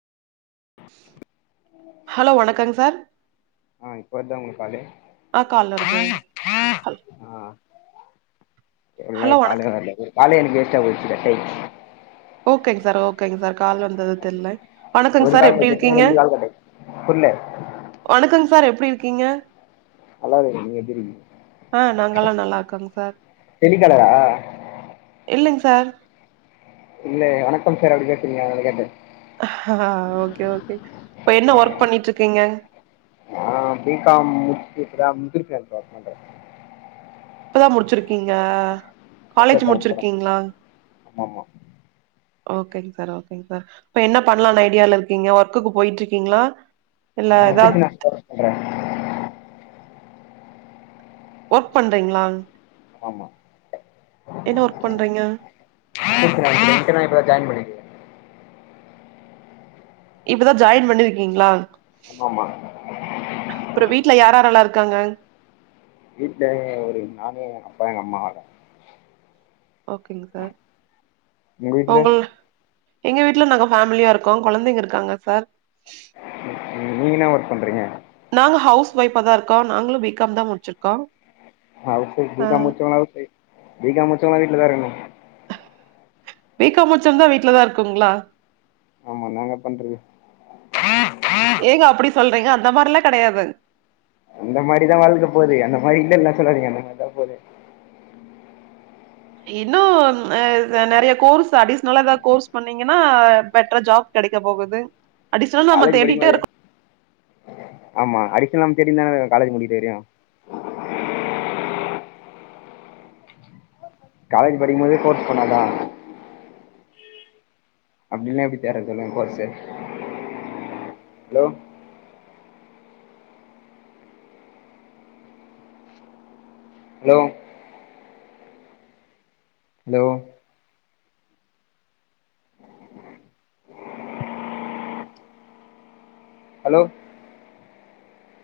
hello வணக்கங் sir ஆ இப்ப வருதா உங்களுக்கு காலு ஆ கால் வருது ஹல் ஆ எல்லா ஹலோ காலே வணக் [unintelligible] கால எனக்கு வேஸ்ட போய்ச்சு கட் ஆயிடுச்சு ஓகேங்க சார் ஓகேங்க சார் கால் வந்தது தெர்ல வணக்கங் ஒரு சார் கால் எப்டி கட்ட சட்ட இருக்கீங்க ரெண்டு கால் கட்டே புர்ல வணக்கங் சார் எப்டி இருக்கீங்க நல்லா இருக்கே நீங்க எப்டி இருக்கீங்க ஆ நாங்கெல்லா நல்லா இருக்கங்க சார் டெலிகாலரா இல்லிங் சார் இல்ல வணக்கம் சார் அப்டி பேசுறீங்களே அதுனால தா கேட்டே ஆ ஓகே ஓகே இப்ப என்ன ஒர்க் பண்ணிட் இருக்கீங்க ஆ பி காம் முடிச்சுட்டு இப்ப தா முந்திரி பேக்ட்ரில ஒர்க் பண்ற இப்பதா முடிச்சிருக்கீங்க காலேஜ் முடிச்சிருக்கீங்ளா ஆமா ஓகேங் சார் ஓகேங் சார் இப்ப என்ன பண்ணலான்னு ஐடியால இருக்கீங்க ஒர்க்குக்கு போயிட்டு இருக்கீங்ளா [unintelligible] வொக் பண்றீங்ளான் ஆமா என்ன ஒர்க் பண்றீங்க [inaudible] இப்பதா ஜாய்ன் பண்ணிருக்க இப்பதா ஜாயின் பண்ணிருக்கீங்ளா ஆமா ஆமா அப்றோ வீட்ல யார் யாரெல்லா இருக்காங்க வீட்ல ஒரு நானு ஏ அப்பா எங்க அம்மாதா ஓகேங் சார் உங்க வீட்ல ஓங்க எங்க வீட்ல நாங்க ஃபேமிலியா இருக்கோ கொழந்தைங்க இருக்காங்க சார் ம் நீங்க என்னா ஒர்க் பண்றீங்க நாங்க ஹவுஸ் ஒய்ஃபா தா இருக்கோ நாங்களும் பிகாம் தா முடிச்சிருக்கோம் ஹவுஸ் ஒய்ஃப் பீகாம் முடிச்சவங்களாவதுசரி பீ காம் முடிச்சவங்களா வீட்ல தா இருக்குணு பீகாம் முடிச்சவங்க வீட்லதா இருக்குங்களா ஆமா என்னங்க பண்றது எதுக்கு அப்டி சொல்றீங்க அந்த மாதிரில்லாம் கெடையாதுங்க அந்த மாரி தா வாழ்க்க போதே அந்த மாரி இல்லனுல்லா சொல்லாதீங்க அந்த மாதிரி போதே இன்னு நெறைய கோர்ஸ் அட்டீஷனலா எதா கோர்ஸ் பண்ணீங்கன்னா பெட்டரா ஜாப் கெடைக்க போகுது அடிஷ்னலா நம்ம காலேஜ் தேடிட்டே இருக் படிக்கும்போதே ஆமா அடிக்ஷன் நாம தேடின்னு தானே காலேஜ் முடிக்கறவரையும் காலேஜ் படிக்கும்போதே கோர்ஸ் பண்ணாதான் அப்படல்லாம் எப்படி தேடுறது சொல்லுங்க course hello hello hello hello